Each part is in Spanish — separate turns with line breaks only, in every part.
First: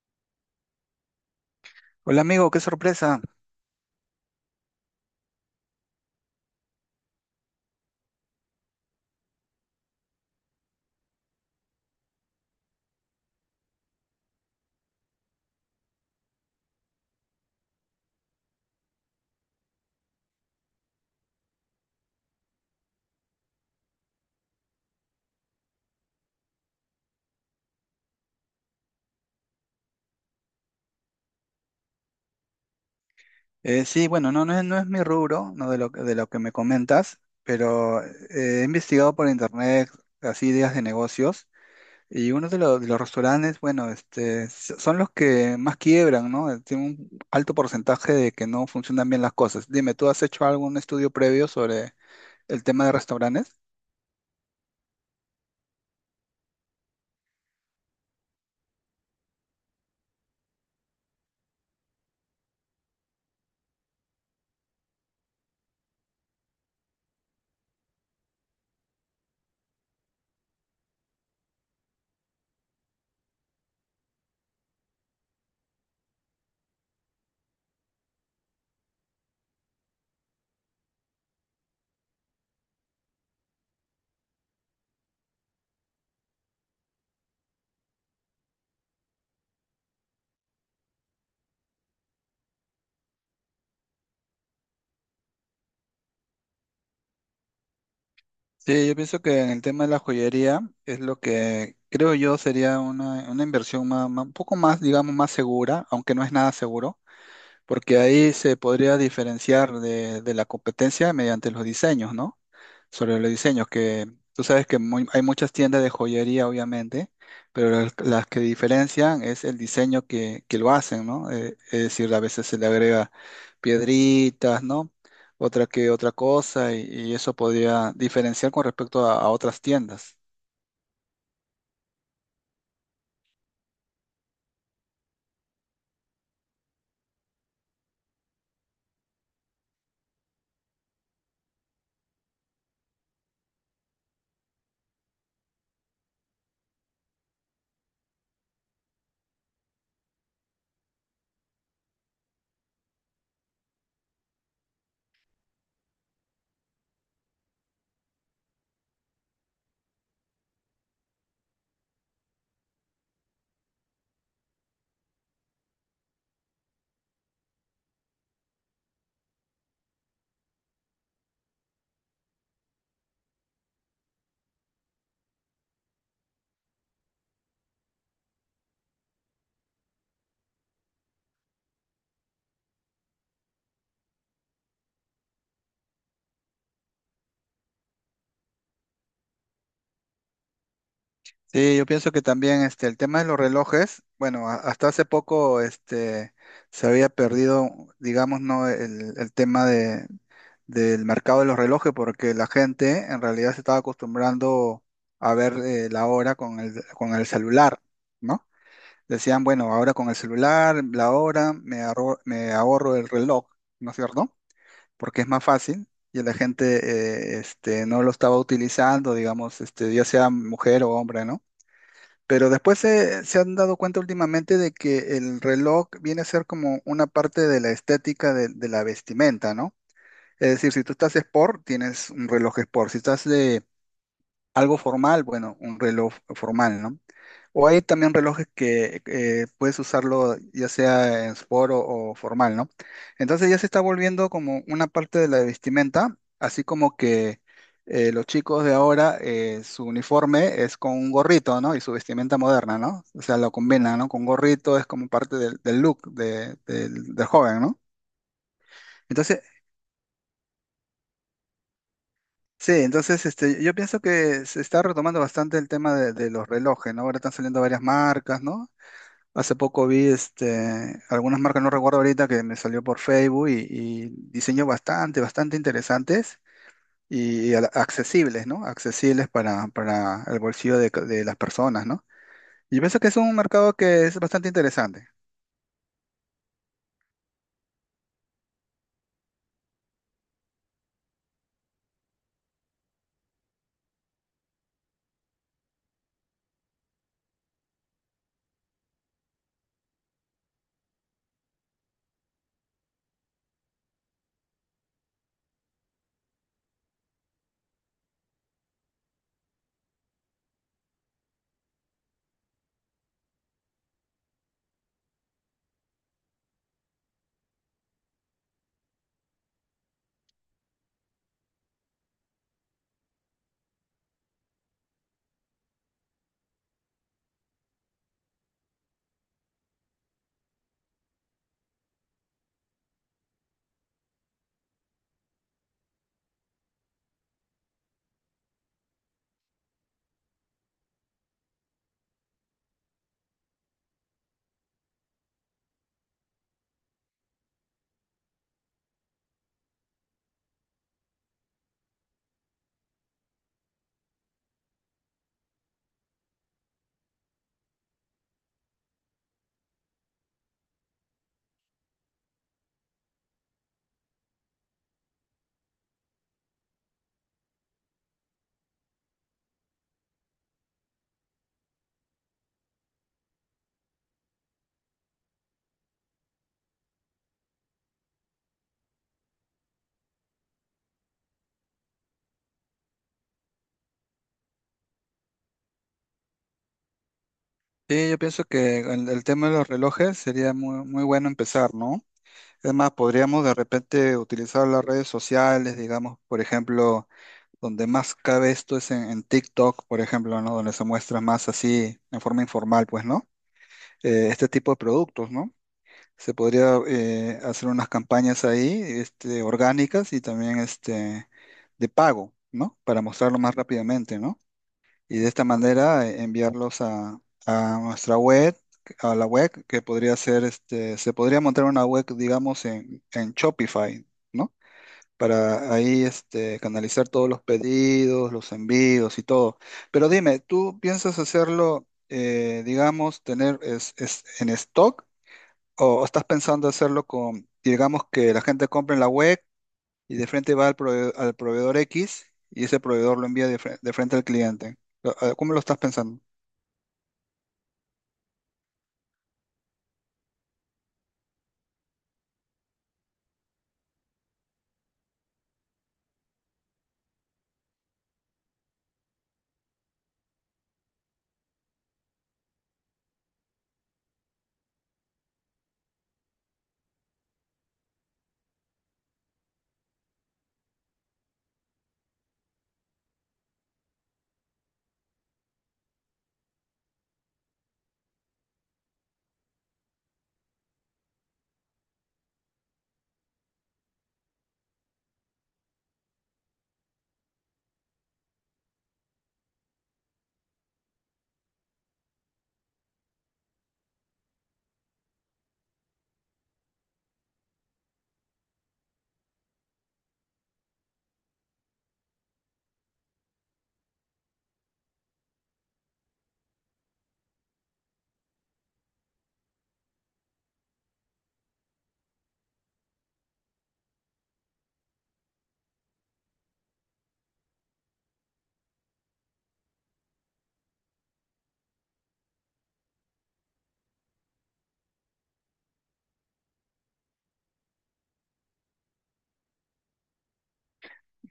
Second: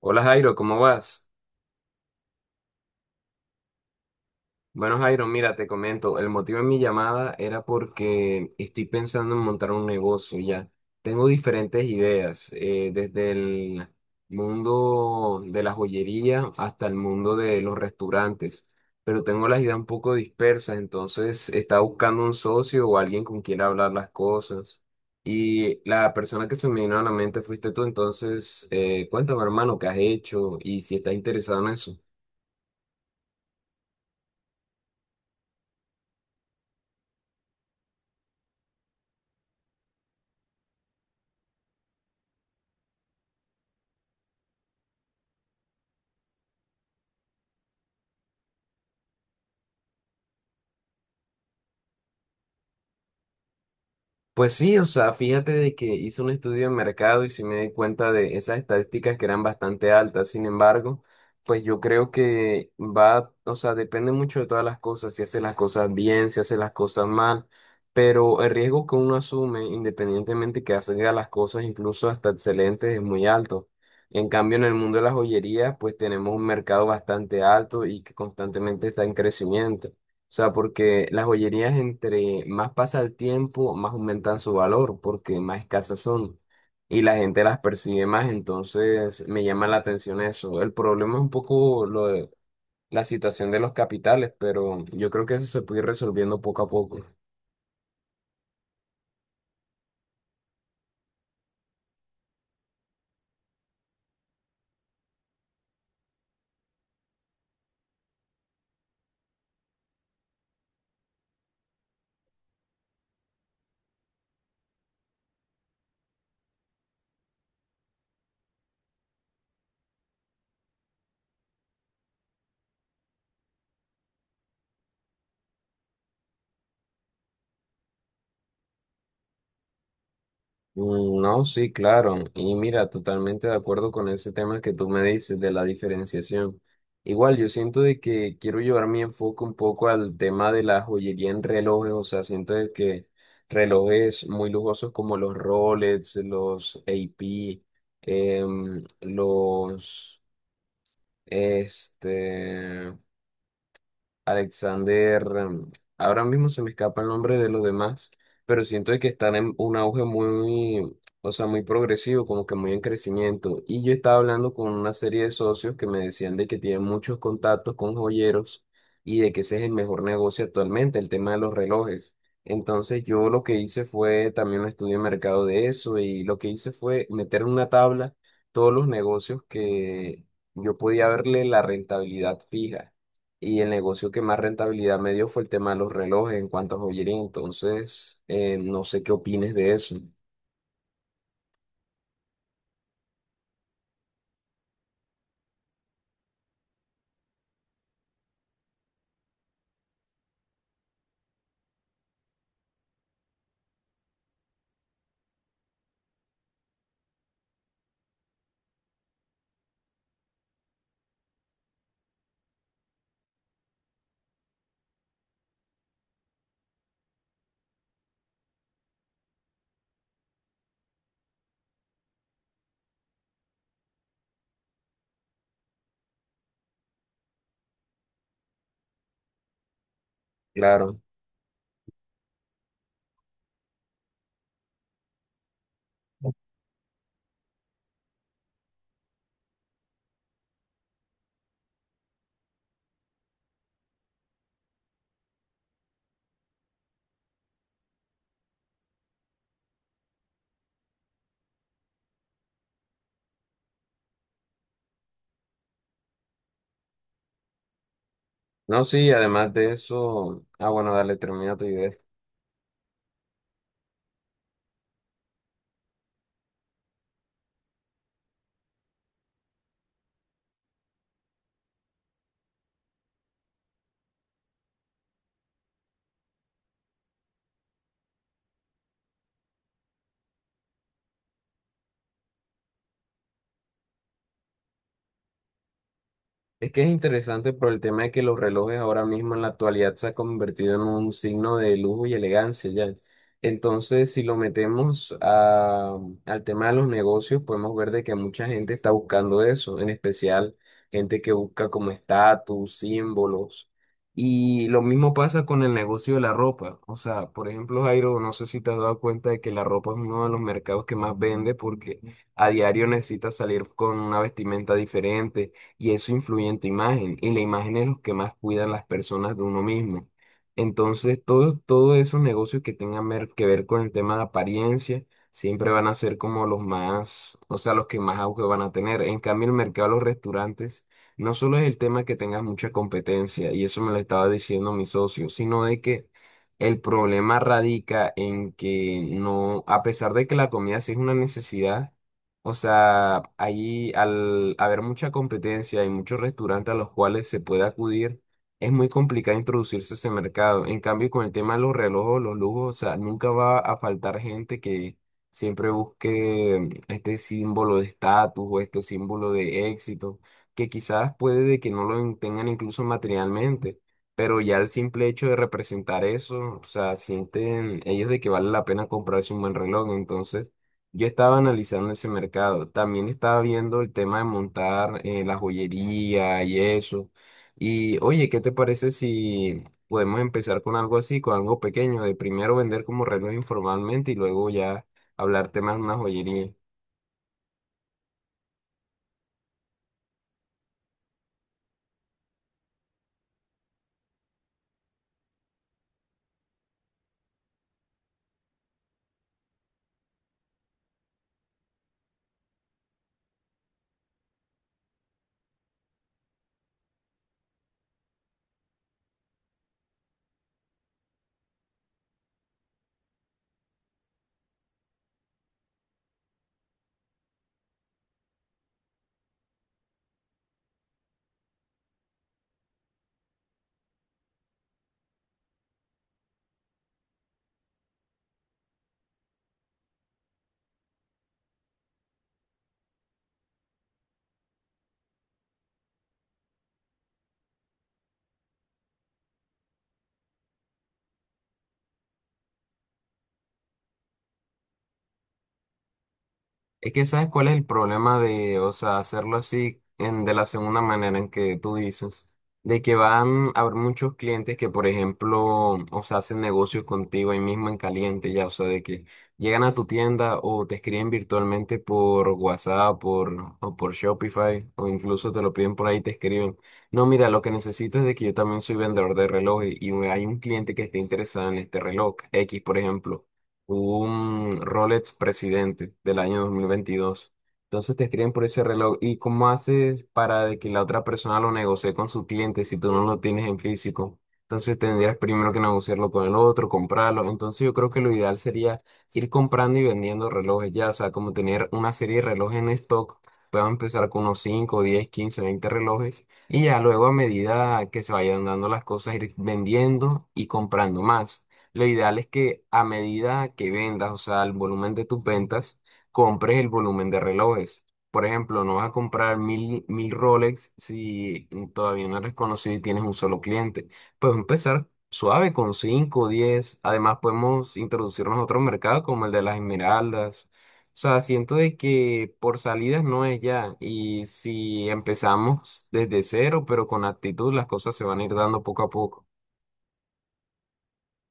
Hola Jairo, ¿cómo vas?
Hola amigo, qué sorpresa.
Bueno Jairo, mira, te comento, el motivo de mi llamada era porque estoy pensando en montar un negocio ya. Tengo diferentes ideas, desde el mundo de la joyería hasta el mundo de los restaurantes, pero tengo las ideas un poco dispersas, entonces estaba buscando un socio o alguien con quien hablar las cosas. Y la persona que se me vino a la mente fuiste tú, entonces cuéntame hermano, ¿qué has hecho y si estás interesado en eso?
Sí, bueno, no, no es mi rubro, no, de lo que me comentas, pero he investigado por internet así ideas de negocios, y uno de los restaurantes, bueno, son los que más quiebran, ¿no? Tienen un alto porcentaje de que no funcionan bien las cosas. Dime, ¿tú has hecho algún estudio previo sobre el tema de restaurantes?
Pues sí, o sea, fíjate de que hice un estudio de mercado y sí me di cuenta de esas estadísticas que eran bastante altas. Sin embargo, pues yo creo que va, o sea, depende mucho de todas las cosas, si hace las cosas bien, si hace las cosas mal, pero el riesgo que uno asume, independientemente que haga las cosas incluso hasta excelentes, es muy alto. En cambio, en el mundo de las joyerías, pues tenemos un mercado bastante alto y que constantemente está en crecimiento. O sea, porque las joyerías entre más pasa el tiempo, más aumentan su valor, porque más escasas son y la gente las percibe más, entonces me llama la atención eso. El problema es un poco lo de la situación de los capitales, pero yo creo que eso se puede ir resolviendo poco a poco.
Sí, yo pienso que en el tema de la joyería es lo que creo yo sería una inversión un poco más, digamos, más segura, aunque no es nada seguro, porque ahí se podría diferenciar de la competencia mediante los diseños, ¿no? Sobre los diseños, que tú sabes que hay muchas tiendas de joyería, obviamente, pero las que diferencian es el diseño que lo hacen, ¿no? Es decir, a veces se le agrega piedritas, ¿no? Otra que otra cosa, y eso podría diferenciar con respecto a otras tiendas.
Mm, no, sí, claro. Y mira, totalmente de acuerdo con ese tema que tú me dices de la diferenciación. Igual, yo siento de que quiero llevar mi enfoque un poco al tema de la joyería en relojes. O sea, siento de que relojes muy lujosos como los Rolex, los AP, los, este, Alexander, ahora mismo se me escapa el nombre de los demás, pero siento de que están en un auge muy, o sea, muy progresivo, como que muy en crecimiento. Y yo estaba hablando con una serie de socios que me decían de que tienen muchos contactos con joyeros y de que ese es el mejor negocio actualmente, el tema de los relojes. Entonces yo lo que hice fue también un estudio de mercado de eso y lo que hice fue meter en una tabla todos los negocios que yo podía verle la rentabilidad fija. Y el negocio que más rentabilidad me dio fue el tema de los relojes en cuanto a joyería. Entonces, no sé qué opines de eso.
Sí, yo pienso que también este, el tema de los relojes, bueno, hasta hace poco este, se había perdido, digamos, ¿no? El tema del mercado de los relojes, porque la gente en realidad se estaba acostumbrando a ver la hora con el celular, ¿no? Decían, bueno, ahora con el celular, la hora, me ahorro el reloj, ¿no es cierto? Porque es más fácil, y la gente este, no lo estaba utilizando, digamos, este, ya sea mujer o hombre, ¿no? Pero después se han dado cuenta últimamente de que el reloj viene a ser como una parte de la estética de la vestimenta, ¿no? Es decir, si tú
Claro.
estás sport, tienes un reloj sport. Si estás de algo formal, bueno, un reloj formal, ¿no? O hay también relojes que puedes usarlo ya sea en sport o formal, ¿no? Entonces ya se está volviendo como una parte de la vestimenta, así como que los chicos de ahora, su uniforme es con un gorrito, ¿no? Y su vestimenta moderna, ¿no? O sea, lo combinan, ¿no? Con gorrito es como parte del look del joven, ¿no?
No, sí,
Entonces
además de eso. Ah, bueno, dale, termina tu idea.
Sí, entonces este, yo pienso que se está retomando bastante el tema de los relojes, ¿no? Ahora están saliendo varias marcas, ¿no? Hace poco vi este, algunas marcas, no recuerdo ahorita, que me salió por Facebook, y diseños bastante, bastante interesantes y accesibles, ¿no? Accesibles para el bolsillo de las personas, ¿no? Y yo pienso que es un mercado que es bastante interesante.
Es que es interesante por el tema de que los relojes ahora mismo en la actualidad se ha convertido en un signo de lujo y elegancia ya. Entonces, si lo metemos al tema de los negocios, podemos ver de que mucha gente está buscando eso, en especial gente que busca como estatus, símbolos. Y lo mismo pasa con el negocio de la ropa. O sea, por ejemplo, Jairo, no sé si te has dado cuenta de que la ropa es uno de los mercados que más vende porque a diario necesitas salir con una vestimenta diferente y eso influye en tu imagen y la imagen es lo que más cuidan las personas de uno mismo. Entonces, todos esos negocios que tengan que ver con el tema de apariencia siempre van a ser como los más, o sea, los que más auge van a tener. En cambio, el mercado de los restaurantes no solo es el tema que tengas mucha competencia, y eso me lo estaba diciendo mi socio, sino de que el problema radica en que no, a pesar de que la comida sí es una necesidad, o sea, allí al haber mucha competencia y muchos restaurantes a los cuales se puede acudir, es muy complicado introducirse a ese mercado. En cambio, con el tema de los relojes, los lujos, o sea, nunca va a faltar gente que siempre busque este símbolo de estatus o este símbolo de éxito, que quizás puede de que no lo tengan incluso materialmente, pero ya el simple hecho de representar eso, o sea, sienten ellos de que vale la pena comprarse un buen reloj, entonces. Yo estaba analizando ese mercado. También estaba viendo el tema de montar la joyería y eso. Y oye, ¿qué te parece si podemos empezar con algo así, con algo pequeño, de primero vender como reloj informalmente y luego ya hablar temas de una joyería?
Sí, yo pienso que el tema de los relojes sería muy, muy bueno empezar, ¿no? Es más, podríamos de repente utilizar las redes sociales, digamos, por ejemplo, donde más cabe esto es en TikTok, por ejemplo, ¿no? Donde se muestra más así, en forma informal, pues, ¿no? Este tipo de productos, ¿no? Se podría hacer unas campañas ahí, este, orgánicas, y también este, de pago, ¿no? Para mostrarlo más rápidamente, ¿no? Y de esta manera enviarlos a nuestra web, a la web que podría ser, este, se podría montar una web, digamos, en Shopify, ¿no? Para ahí este, canalizar todos los pedidos, los envíos y todo. Pero dime, ¿tú piensas hacerlo, digamos, tener en stock, o estás pensando hacerlo con, digamos, que la gente compre en la web, y de frente va al proveedor X, y ese proveedor lo envía de frente al cliente? ¿Cómo lo estás pensando?
Es que sabes cuál es el problema de, o sea, hacerlo así en, de la segunda manera en que tú dices, de que van a haber muchos clientes que, por ejemplo, o sea, hacen negocios contigo ahí mismo en caliente, ya, o sea, de que llegan a tu tienda o te escriben virtualmente por WhatsApp por, o por Shopify o incluso te lo piden por ahí y te escriben, no, mira, lo que necesito es de que yo también soy vendedor de relojes y hay un cliente que esté interesado en este reloj, X, por ejemplo un Rolex Presidente del año 2022. Entonces te escriben por ese reloj. ¿Y cómo haces para de que la otra persona lo negocie con su cliente si tú no lo tienes en físico? Entonces tendrías primero que negociarlo con el otro, comprarlo. Entonces yo creo que lo ideal sería ir comprando y vendiendo relojes ya, o sea, como tener una serie de relojes en stock. Puedo empezar con unos 5, 10, 15, 20 relojes y ya luego a medida que se vayan dando las cosas ir vendiendo y comprando más. Lo ideal es que a medida que vendas, o sea, el volumen de tus ventas, compres el volumen de relojes. Por ejemplo, no vas a comprar mil Rolex si todavía no eres conocido y tienes un solo cliente. Puedes empezar suave con 5 o 10. Además, podemos introducirnos a otro mercado como el de las esmeraldas. O sea, siento de que por salidas no es ya. Y si empezamos desde cero, pero con actitud, las cosas se van a ir dando poco a poco.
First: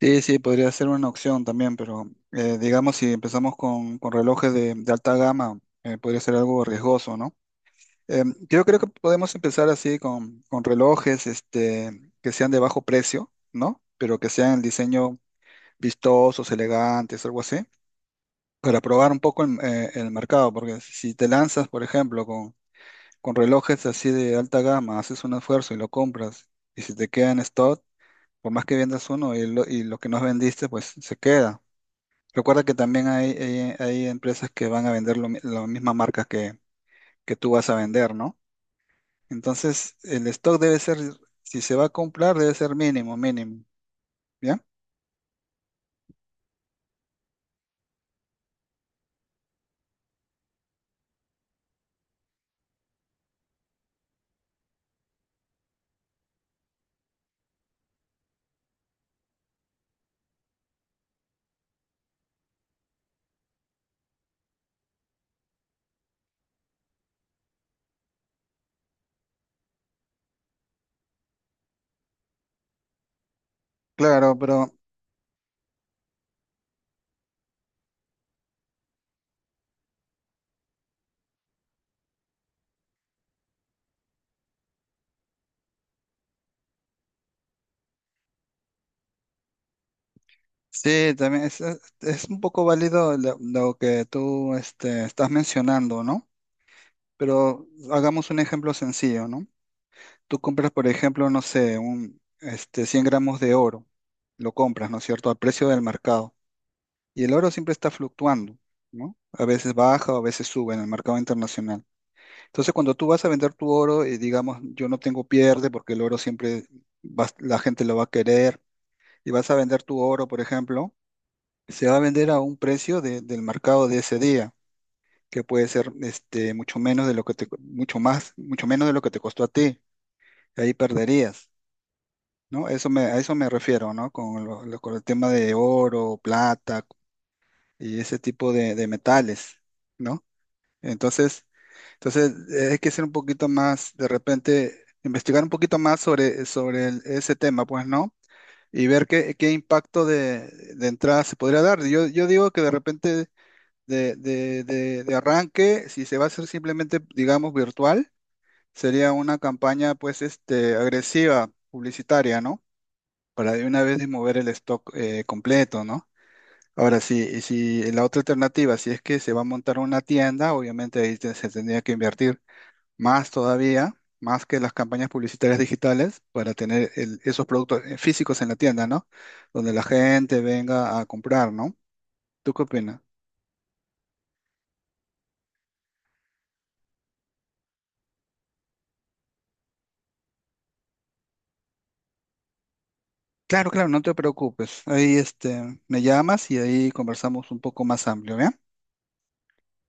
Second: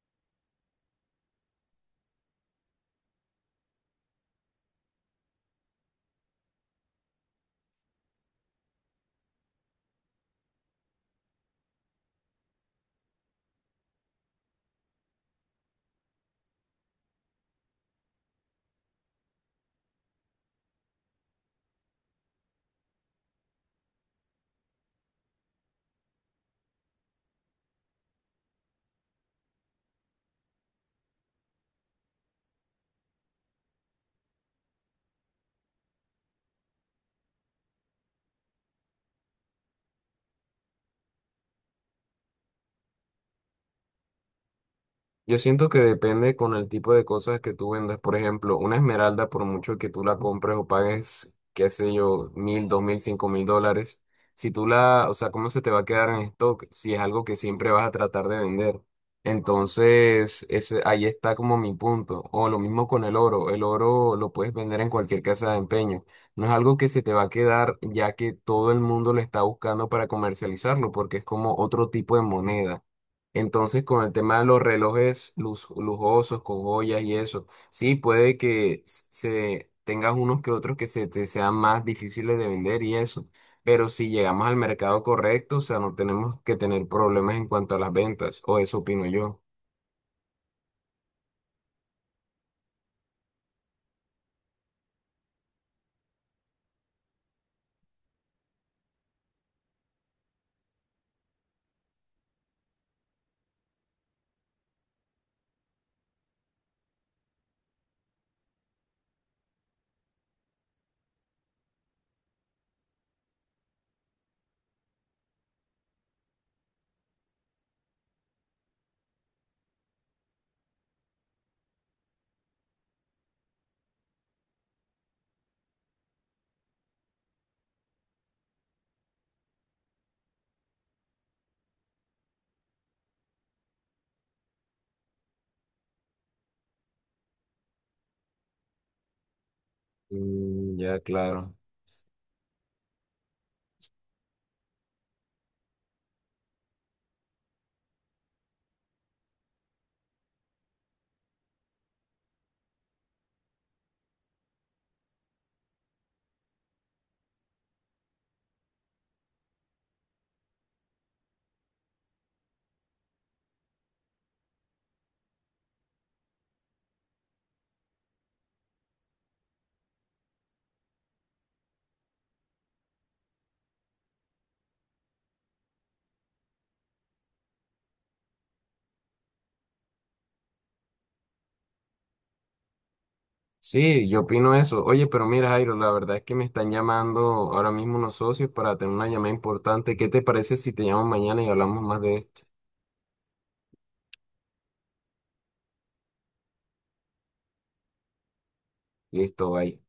Sí, sí, podría ser una opción también, pero digamos, si empezamos con relojes de alta gama, podría ser algo riesgoso, ¿no? Eh, yo creo que podemos empezar así con relojes este, que sean de bajo precio, ¿no? Pero que sean el diseño vistosos, elegantes, algo así, para probar un poco el mercado, porque si te lanzas, por ejemplo, con relojes así de alta gama, haces un esfuerzo y lo compras, y si te queda en stock, por más que vendas uno y lo que no vendiste, pues se queda. Recuerda que también hay empresas que van a vender las mismas marcas que tú vas a vender, ¿no? Entonces, el stock debe ser, si se va a comprar, debe ser mínimo, mínimo, ¿ya?
Yo siento que depende con el tipo de cosas que tú vendas. Por ejemplo, una esmeralda, por mucho que tú la compres o pagues, qué sé yo, $1,000, $2,000, $5,000, si tú la, o sea, ¿cómo se te va a quedar en stock si es algo que siempre vas a tratar de vender? Entonces, ese, ahí está como mi punto. O lo mismo con el oro. El oro lo puedes vender en cualquier casa de empeño. No es algo que se te va a quedar ya que todo el mundo lo está buscando para comercializarlo porque es como otro tipo de moneda. Entonces, con el
Claro,
tema de los
pero
relojes lujosos, con joyas y eso, sí, puede que se tengas unos que otros que se te sean más difíciles de vender y eso, pero si llegamos al mercado correcto, o sea, no tenemos que tener problemas en cuanto a las ventas, o eso opino yo.
sí, también es un poco válido lo que tú este, estás mencionando, ¿no? Pero hagamos un ejemplo sencillo, ¿no? Tú compras, por ejemplo, no sé, 100 gramos de oro, lo compras, ¿no es cierto?, al precio del mercado. Y el oro siempre está fluctuando, ¿no? A veces baja o a veces sube en el mercado internacional. Entonces, cuando tú vas a vender tu oro, digamos, yo no tengo pierde porque el oro siempre la gente lo va a querer. Y vas a vender tu oro, por ejemplo, se va a vender a un precio del mercado de ese día, que puede ser este, mucho menos de lo que te, mucho más, mucho menos de lo que te costó a ti. Ahí perderías, ¿no? Eso a eso me refiero, ¿no? Con el tema de oro, plata y ese tipo de metales, ¿no?
Mm, ya,
Entonces,
claro.
entonces, hay que ser un poquito más, de repente, investigar un poquito más sobre ese tema, pues, ¿no? Y ver qué impacto de entrada se podría dar. Yo digo que de repente de arranque, si se va a hacer simplemente, digamos, virtual, sería una campaña, pues, este, agresiva, publicitaria, ¿no? Para de una vez mover el stock completo, ¿no? Ahora sí, y si la otra alternativa, si es que se va a montar una tienda, obviamente ahí se tendría que invertir más todavía, más que las campañas publicitarias digitales, para tener esos productos físicos en la tienda, ¿no? Donde la gente venga a comprar, ¿no? ¿Tú qué opinas?
Sí, yo opino eso. Oye, pero mira, Jairo, la verdad es que me están llamando ahora mismo unos socios para tener una llamada importante. ¿Qué te parece si te llamo mañana y hablamos más de esto?
Claro, claro, no te preocupes. Ahí este, me llamas y ahí conversamos un poco más amplio, ¿bien?
Listo, bye.